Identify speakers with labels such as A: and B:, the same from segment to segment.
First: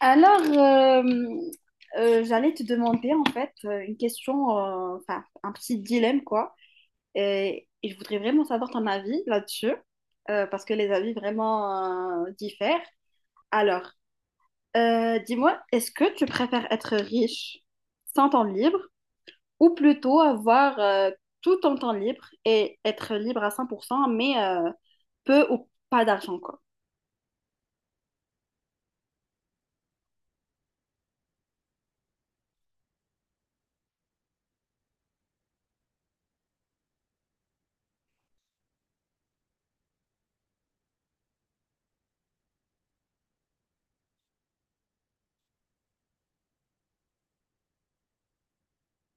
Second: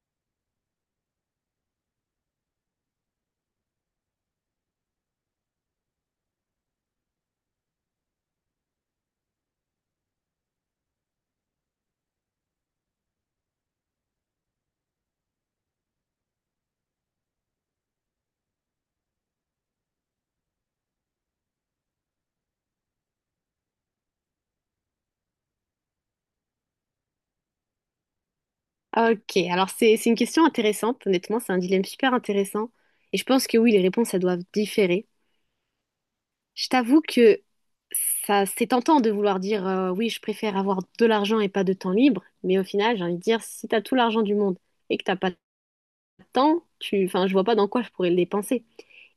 A: Alors, euh, j'allais te demander en fait une question, enfin un petit dilemme quoi, et je voudrais vraiment savoir ton avis là-dessus, parce que les avis vraiment diffèrent. Alors, Dis-moi, est-ce que tu préfères être riche sans temps libre ou plutôt avoir tout ton temps libre et être libre à 100% mais peu ou pas d'argent quoi?
B: Ok, alors c'est une question intéressante, honnêtement, c'est un dilemme super intéressant. Et je pense que oui, les réponses, elles doivent différer. Je t'avoue que ça, c'est tentant de vouloir dire oui, je préfère avoir de l'argent et pas de temps libre, mais au final, j'ai envie de dire, si t'as tout l'argent du monde et que t'as pas de temps, tu, enfin, je vois pas dans quoi je pourrais le dépenser.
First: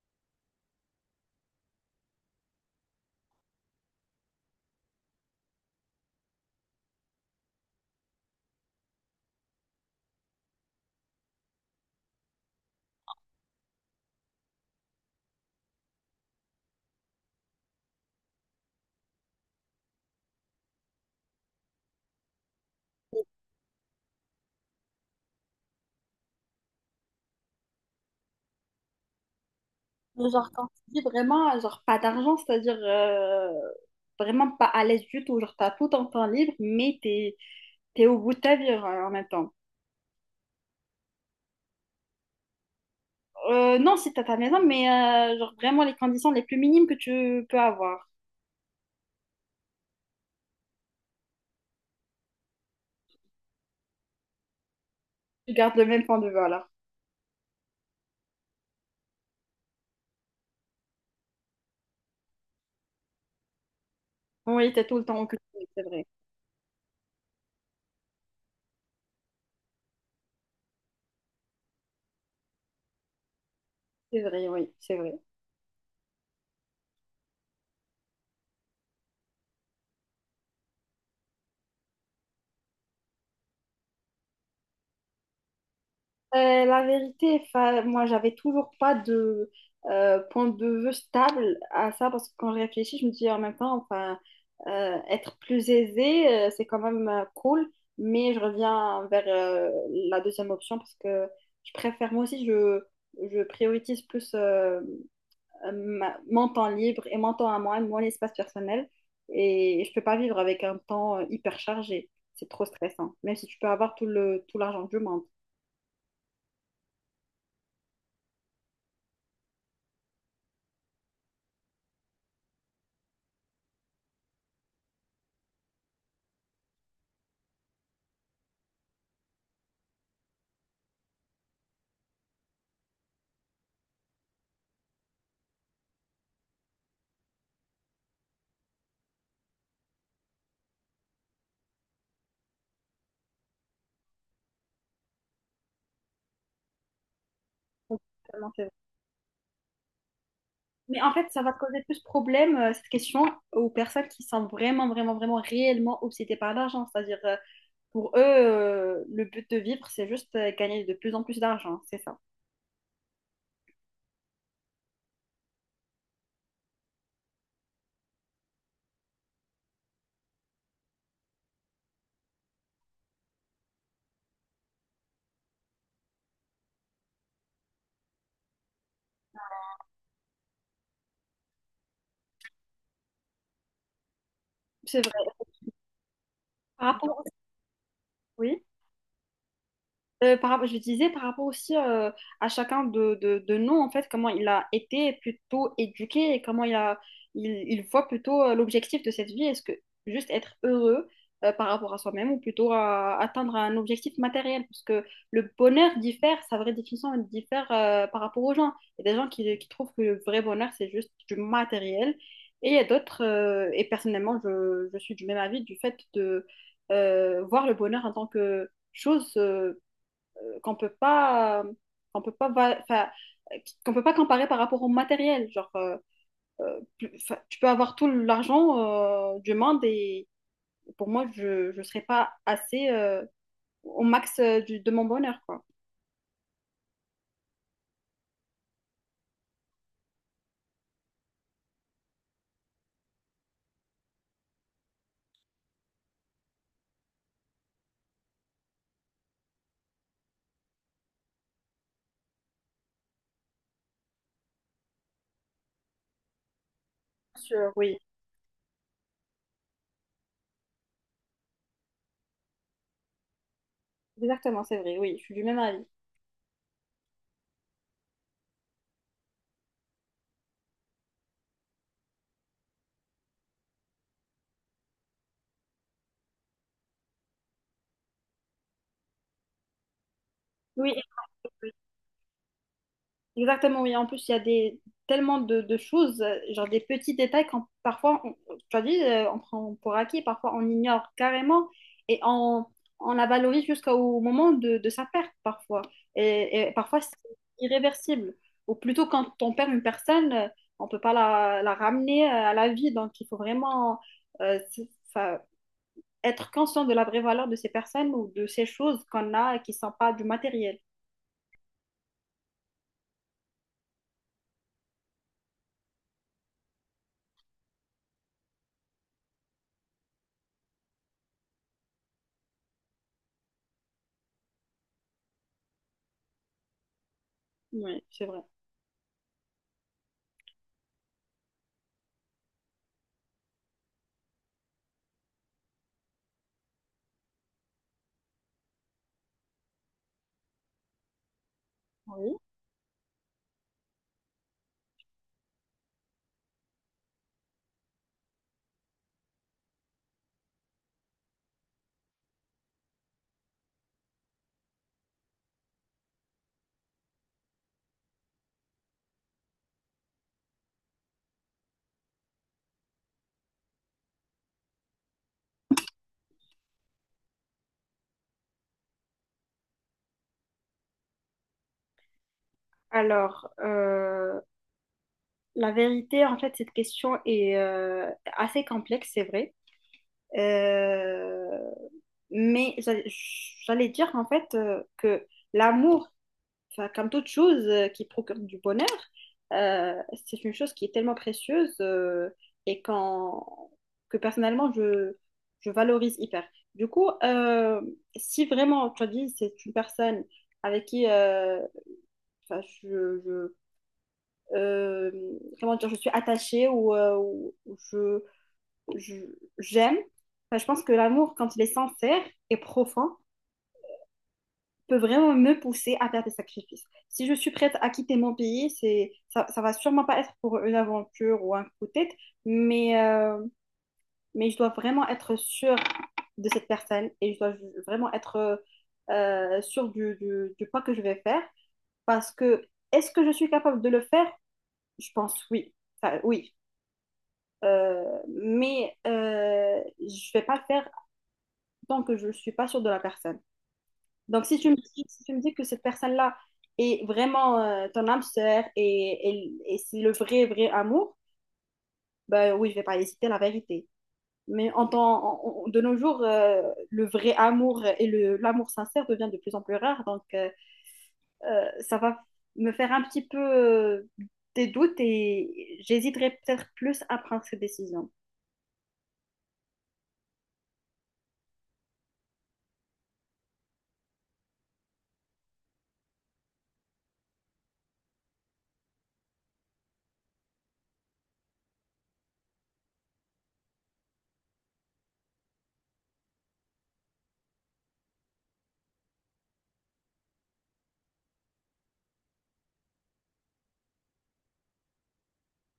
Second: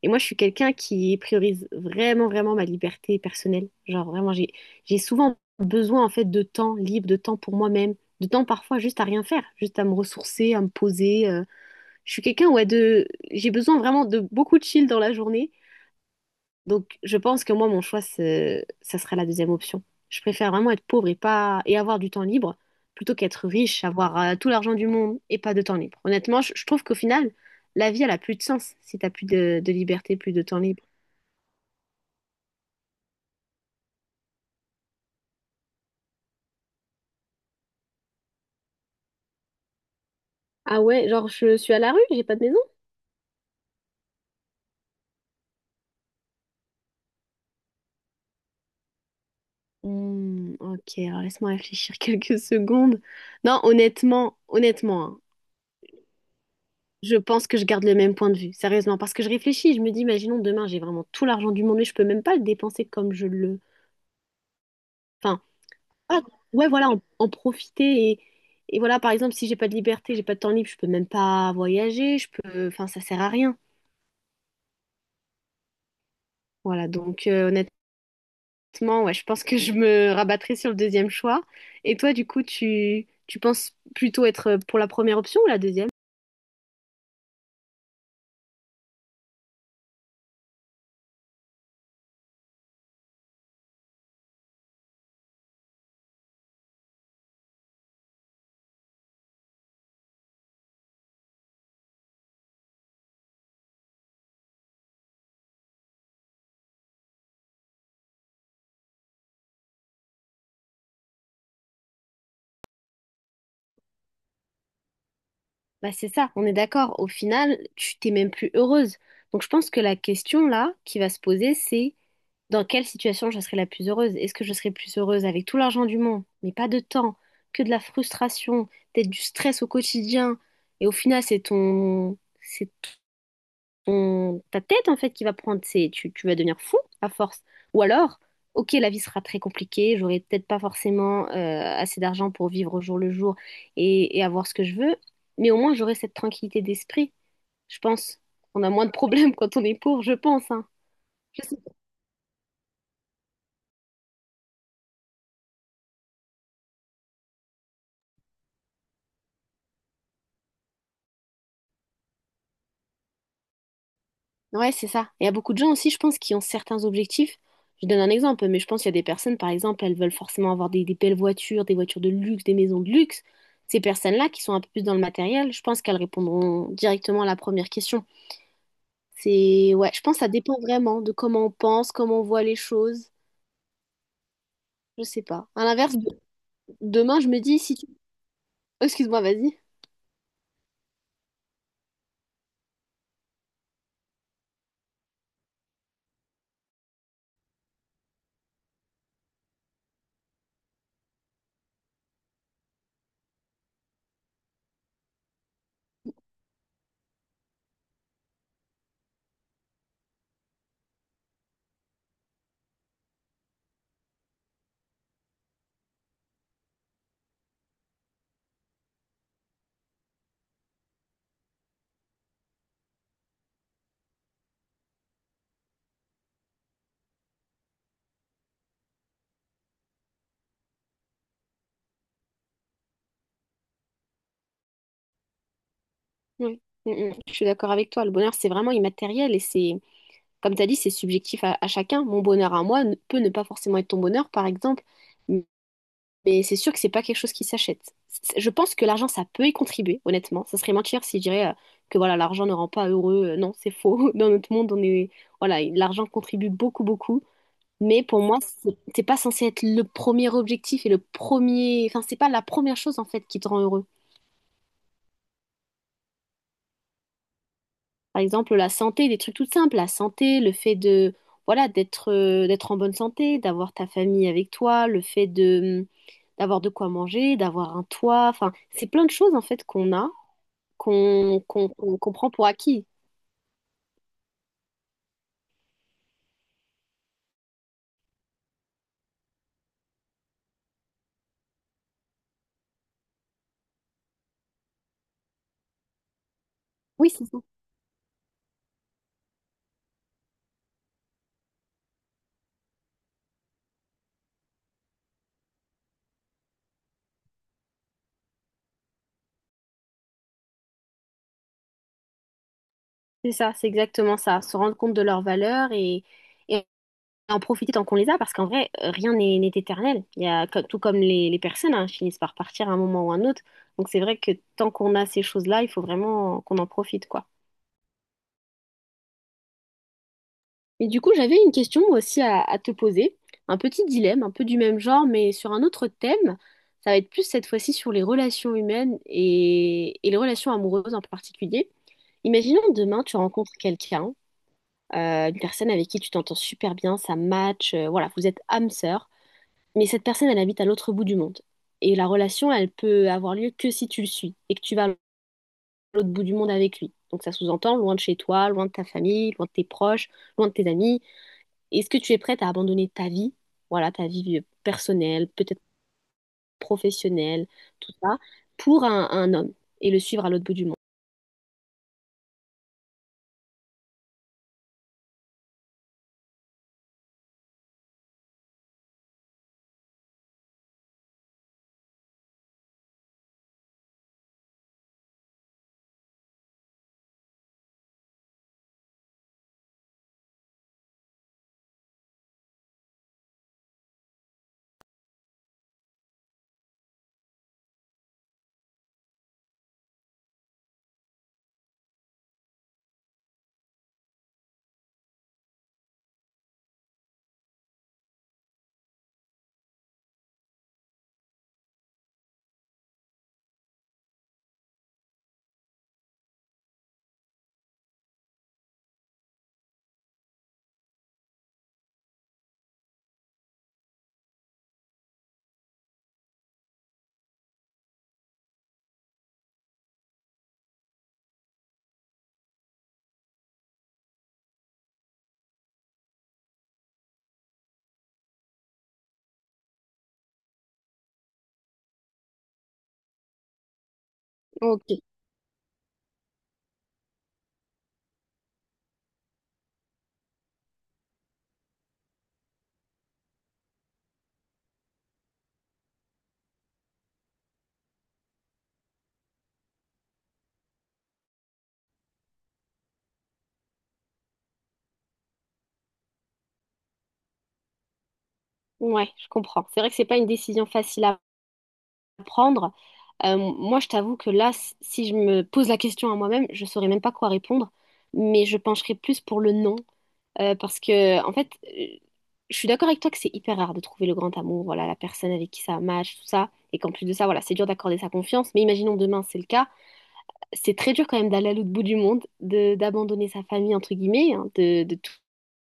B: Et moi, je suis quelqu'un qui priorise vraiment, vraiment ma liberté personnelle. Genre, vraiment, j'ai souvent besoin, en fait, de temps libre, de temps pour moi-même, de temps parfois juste à rien faire, juste à me ressourcer, à me poser. Je suis quelqu'un, ouais, de... J'ai besoin vraiment de beaucoup de chill dans la journée. Donc, je pense que moi, mon choix, ça sera la deuxième option. Je préfère vraiment être pauvre et pas... et avoir du temps libre plutôt qu'être riche, avoir tout l'argent du monde et pas de temps libre. Honnêtement, je trouve qu'au final, la vie, elle a plus de sens si t'as plus de liberté, plus de
A: Genre,
B: temps
A: quand tu
B: libre.
A: dis vraiment, genre, pas d'argent, c'est-à-dire vraiment pas à l'aise du tout. Genre, t'as tout ton temps libre, mais t'es au bout de ta vie en même temps.
B: Ah ouais, genre, je suis à la rue, j'ai pas de maison?
A: Non, si t'as ta maison, mais genre, vraiment les conditions les plus minimes que tu peux avoir.
B: Hmm, ok, alors laisse-moi réfléchir quelques secondes. Non, honnêtement, honnêtement, hein,
A: Tu gardes le même point de vue, alors.
B: je pense que je garde le même point de vue, sérieusement, parce que je réfléchis, je me dis, imaginons demain, j'ai vraiment tout l'argent du monde, mais je peux même pas le dépenser comme je le...
A: Oui, t'es tout le temps occupé,
B: Enfin,
A: c'est vrai.
B: voilà, ouais, voilà, en profiter et voilà, par exemple, si j'ai pas de liberté, j'ai pas de temps libre, je peux même pas voyager, je peux... Enfin, ça sert à rien.
A: C'est vrai, oui, c'est vrai.
B: Voilà, donc honnêtement, ouais, je pense que je me rabattrai sur le deuxième choix. Et toi, du coup, tu penses plutôt être pour la première option ou la deuxième?
A: La vérité, enfin, moi, j'avais toujours pas de point de vue stable à ça parce que quand je réfléchis, je me dis en même temps, enfin, être plus aisé, c'est quand même cool, mais je reviens vers la deuxième option parce que je préfère, moi aussi, je priorise plus mon temps libre et mon temps à moi, mon espace personnel, et je peux pas vivre avec un temps hyper chargé. C'est trop stressant, même si tu peux avoir tout l'argent du monde.
B: Bah c'est ça, on est d'accord. Au final, tu t'es même plus heureuse. Donc je pense que la question là qui va se poser, c'est dans quelle situation je serai la plus heureuse? Est-ce que je serai plus heureuse avec tout l'argent du monde, mais pas de temps, que de la frustration, peut-être du stress au quotidien, et au final c'est ton, ta tête en fait qui va prendre, tu vas devenir fou à force. Ou alors, ok, la vie sera très compliquée, j'aurai peut-être pas forcément assez d'argent pour vivre au jour le jour et avoir ce que je veux, mais au moins j'aurai cette tranquillité d'esprit, je pense.
A: Vraiment,
B: On a moins de problèmes quand on est pauvre, je pense, hein.
A: mais en fait, ça
B: Je
A: va
B: sais.
A: te causer plus de problèmes, cette question, aux personnes qui sont vraiment, vraiment, vraiment réellement obsédées par l'argent. C'est-à-dire, pour eux, le but de vivre, c'est juste gagner de plus en plus d'argent. C'est ça.
B: Ouais, c'est ça. Et il y a beaucoup de gens aussi, je pense, qui ont certains objectifs. Je donne un exemple, mais je pense qu'il y a des personnes, par exemple, elles veulent forcément avoir des belles voitures, des voitures de luxe, des maisons de luxe. Ces personnes-là qui sont un peu plus dans le matériel, je pense qu'elles répondront directement à la première question. C'est, ouais, je pense que ça dépend vraiment de comment on pense, comment on voit les choses.
A: C'est
B: Je sais
A: vrai.
B: pas. À l'inverse,
A: Par rapport...
B: demain, je
A: au-
B: me dis si tu...
A: Oui.
B: Oh, excuse-moi, vas-y.
A: Je disais par rapport aussi à chacun de nous, en fait, comment il a été plutôt éduqué et comment il voit plutôt l'objectif de cette vie. Est-ce que juste être heureux par rapport à soi-même ou plutôt à atteindre un objectif matériel? Parce que le bonheur diffère, sa vraie définition elle diffère par rapport aux gens. Il y a des gens qui trouvent que le vrai bonheur, c'est juste du matériel. Et il y a d'autres, et personnellement, je suis du même avis du fait de voir le bonheur en tant que chose. Qu'on peut pas, qu'on peut pas enfin, euh, qu'on peut pas comparer par rapport au matériel. Genre, enfin, tu peux avoir tout l'argent du monde et pour moi, je ne serais pas assez au max de mon bonheur, quoi.
B: Oui. Mm, mm. Je suis d'accord avec toi. Le bonheur, c'est vraiment immatériel et c'est... comme tu as dit, c'est subjectif à chacun. Mon bonheur à moi peut ne pas forcément être ton bonheur, par exemple, m- mais c'est sûr que c'est pas quelque chose qui s'achète. C'est- Je pense que l'argent, ça peut y contribuer, honnêtement. Ça serait mentir si je dirais que voilà, l'argent ne rend pas heureux. Non, c'est faux. Dans notre monde, on est voilà, l'argent contribue beaucoup, beaucoup.
A: Bien sûr, oui,
B: Mais pour moi, c'est pas censé être le premier objectif et le premier, enfin, c'est pas la première chose en fait qui te rend heureux.
A: exactement, c'est vrai, oui, je suis du même avis.
B: Par exemple, la santé, des trucs tout simples, la santé, le fait de, voilà, d'être en bonne santé, d'avoir ta famille avec toi, le fait de, mm, d'avoir de quoi manger, d'avoir un toit, enfin, c'est plein de choses en fait qu'on a,
A: Oui.
B: qu'on prend pour acquis.
A: Exactement, oui. En plus, il y a des, tellement de choses, genre des petits détails tu as dit, on prend pour acquis, parfois on ignore carrément et on la valorise jusqu'au moment de sa perte parfois. Et parfois, c'est
B: Oui, c'est ça.
A: irréversible. Ou plutôt, quand on perd une personne, on ne peut pas la ramener à la vie. Donc, il faut vraiment euh, c'est- ça- être conscient de la vraie valeur de ces personnes ou de ces choses qu'on a et qui ne sont pas du matériel.
B: C'est ça, c'est exactement ça. Se rendre compte de leurs valeurs et en profiter tant qu'on les a, parce qu'en vrai, rien n'est éternel. Il y a, tout comme les personnes, hein, finissent par partir à un moment ou un autre. Donc c'est vrai que tant qu'on a ces choses-là, il faut vraiment qu'on en profite, quoi.
A: Oui, c'est vrai.
B: Et du coup, j'avais une question moi aussi à te poser, un petit dilemme, un peu du même genre, mais sur un autre thème. Ça va être plus cette fois-ci sur les relations humaines et les relations amoureuses en particulier.
A: Oui.
B: Imaginons demain, tu rencontres quelqu'un, une personne avec qui tu t'entends super bien, ça match, voilà, vous êtes âme sœur, mais cette personne, elle habite à l'autre bout du monde. Et la relation, elle peut avoir lieu que si tu le suis et que tu vas à l'autre bout du monde avec lui. Donc ça sous-entend loin de chez toi, loin de ta famille, loin de tes proches, loin de tes amis est-ce que tu es prête à abandonner ta vie, voilà, ta vie personnelle, peut-être professionnelle, tout ça, pour un homme et le suivre à l'autre bout du monde?
A: Alors, la vérité, en fait, cette question est assez complexe, c'est vrai. Euh, mais j'a- J'allais dire, en fait, que l'amour, enfin, comme toute chose qui procure du bonheur, euh, c'est une chose qui est tellement précieuse et que personnellement, je valorise hyper. Du coup, si vraiment, tu as dit, c'est une personne avec qui, enfin, euh, comment dire, je suis attachée ou, ou je- j'aime. Enfin, je pense que l'amour, quand il est sincère et profond, peut vraiment me pousser à faire des sacrifices. Si je suis prête à quitter mon pays, ça va sûrement pas être pour une aventure ou un coup de tête, mais, euh, mais je dois vraiment être sûre de cette personne et je dois vraiment être sûre du pas que je vais faire parce que est-ce que je suis capable de le faire? Je pense oui. Enfin, oui. Euh, mais je vais pas le faire tant que je ne suis pas sûre de la personne. Donc,
B: Ok,
A: si tu me dis que cette personne-là est vraiment ton âme sœur et c'est le vrai, vrai amour, ben oui, je vais pas hésiter, la vérité. Mais en temps, en- en- de nos jours, le vrai amour et l'amour sincère devient de plus en plus rare. Donc, ça va me faire un petit peu des doutes et j'hésiterai peut-être plus à prendre cette décision.
B: ouais, je comprends. C'est vrai que c'est pas une décision facile à prendre. Moi, je t'avoue que là, si je me pose la question à moi-même, je saurais même pas quoi répondre, mais je pencherais plus pour le non, parce que en fait, je suis d'accord avec toi que c'est hyper rare de trouver le grand amour, voilà, la personne avec qui ça match, tout ça, et qu'en plus de ça, voilà, c'est dur d'accorder sa confiance. Mais imaginons demain, c'est le cas. C'est très dur quand même d'aller à l'autre bout du monde, de d'abandonner sa famille, entre guillemets, hein, de tout,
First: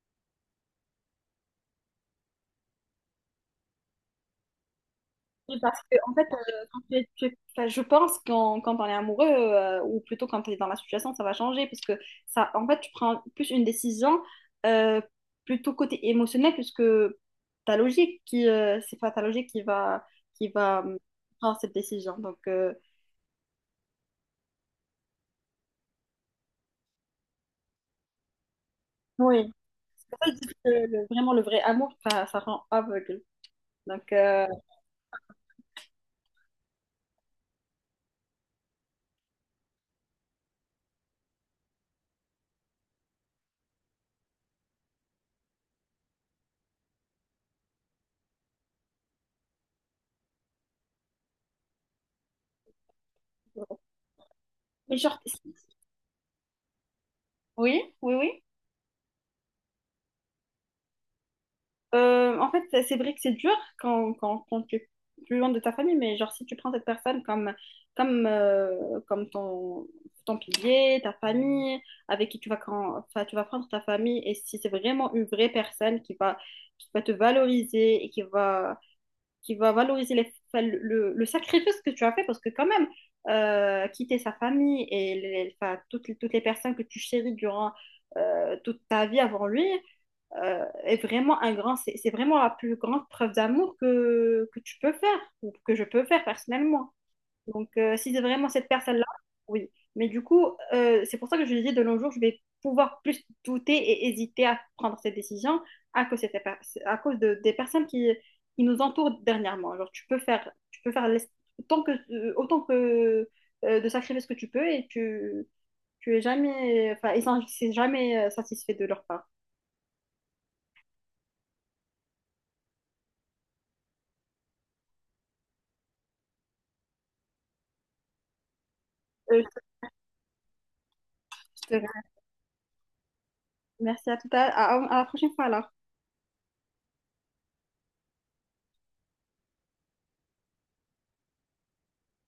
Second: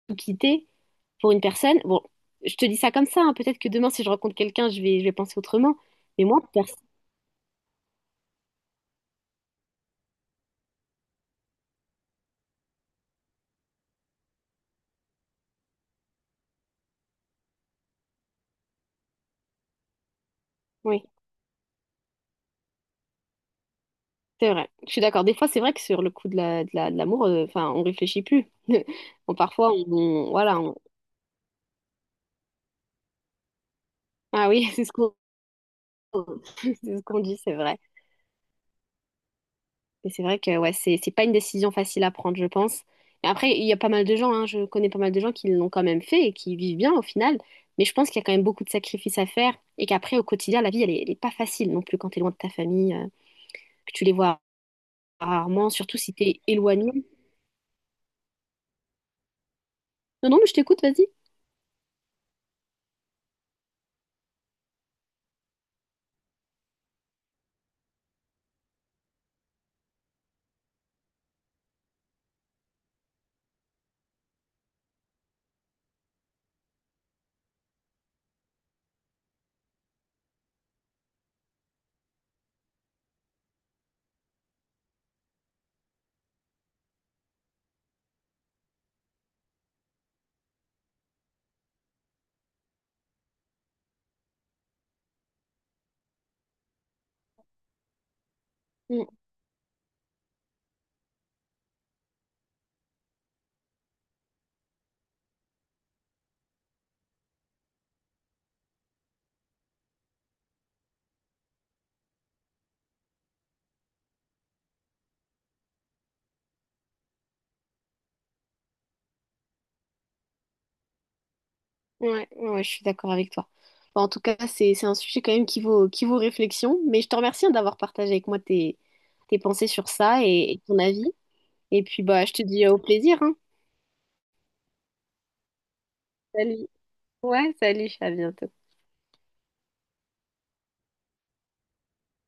B: tout quitter pour une personne. Bon, je te dis ça comme ça, hein, peut-être que demain, si je rencontre quelqu'un, je vais penser
A: Oui,
B: autrement.
A: parce que, en
B: Mais
A: fait,
B: moi, personne.
A: quand tu es- enfin, je pense quand on est amoureux, ou plutôt quand tu es dans la situation, ça va changer. Parce que, ça, en fait, tu prends plus une décision euh, plutôt côté émotionnel, puisque c'est pas ta logique qui va
B: Oui,
A: prendre cette décision. Donc,
B: c'est vrai. Je suis d'accord. Des fois, c'est vrai que sur le coup de la, de l'amour, enfin, on réfléchit plus. Bon,
A: oui.
B: parfois,
A: C'est pour ça que je dis
B: voilà.
A: que le- vraiment le vrai amour, ça rend aveugle. Donc,
B: Ah oui, c'est ce qu'on c'est ce qu'on dit, c'est vrai. Mais c'est vrai que ouais, c'est pas une décision facile à prendre, je pense. Et après, il y a pas mal de gens, hein, je connais pas mal de gens qui l'ont quand même fait et qui vivent bien au final. Mais je pense qu'il y a quand même beaucoup de sacrifices à faire et qu'après, au quotidien, la vie, elle est pas facile non plus quand t'es loin de ta famille, que tu les vois
A: mais genre, si,
B: rarement, surtout si t'es éloigné.
A: oui, oui, oui.
B: Non, non, mais je t'écoute, vas-y.
A: En fait, c'est vrai que c'est dur quand tu es plus loin de ta famille, mais genre si tu prends cette personne comme ton pilier, ta famille, avec qui tu enfin, tu vas prendre ta famille, et si c'est vraiment une vraie personne qui va te valoriser et qui va valoriser enfin, le sacrifice que tu as fait, parce que quand même, quitter sa famille et enfin, toutes les personnes que tu chéris durant toute ta vie avant lui, est vraiment un grand, c'est vraiment la plus grande preuve d'amour que tu peux faire, ou que je peux faire personnellement. Donc, si c'est vraiment cette personne-là,
B: Mm.
A: oui. Mais du coup, c'est pour ça que je dis de nos jours, je vais pouvoir plus douter et hésiter à prendre cette décision à cause, de cette per- à cause des personnes qui nous entourent dernièrement. Genre, tu peux faire autant que, de sacrifier ce que tu peux et tu es jamais, enfin, c'est jamais satisfait de leur part.
B: Ouais, ouais, ouais, je suis d'accord avec toi. Bon, en tout cas, c'est un sujet quand même qui vaut réflexion, mais je te remercie hein, d'avoir partagé avec moi tes, tes
A: Euh,
B: pensées sur ça et ton avis.
A: je
B: Et
A: te
B: puis, bah, je te dis au plaisir, hein.
A: Merci à à la prochaine fois alors.
B: Salut. Ouais, salut, à bientôt.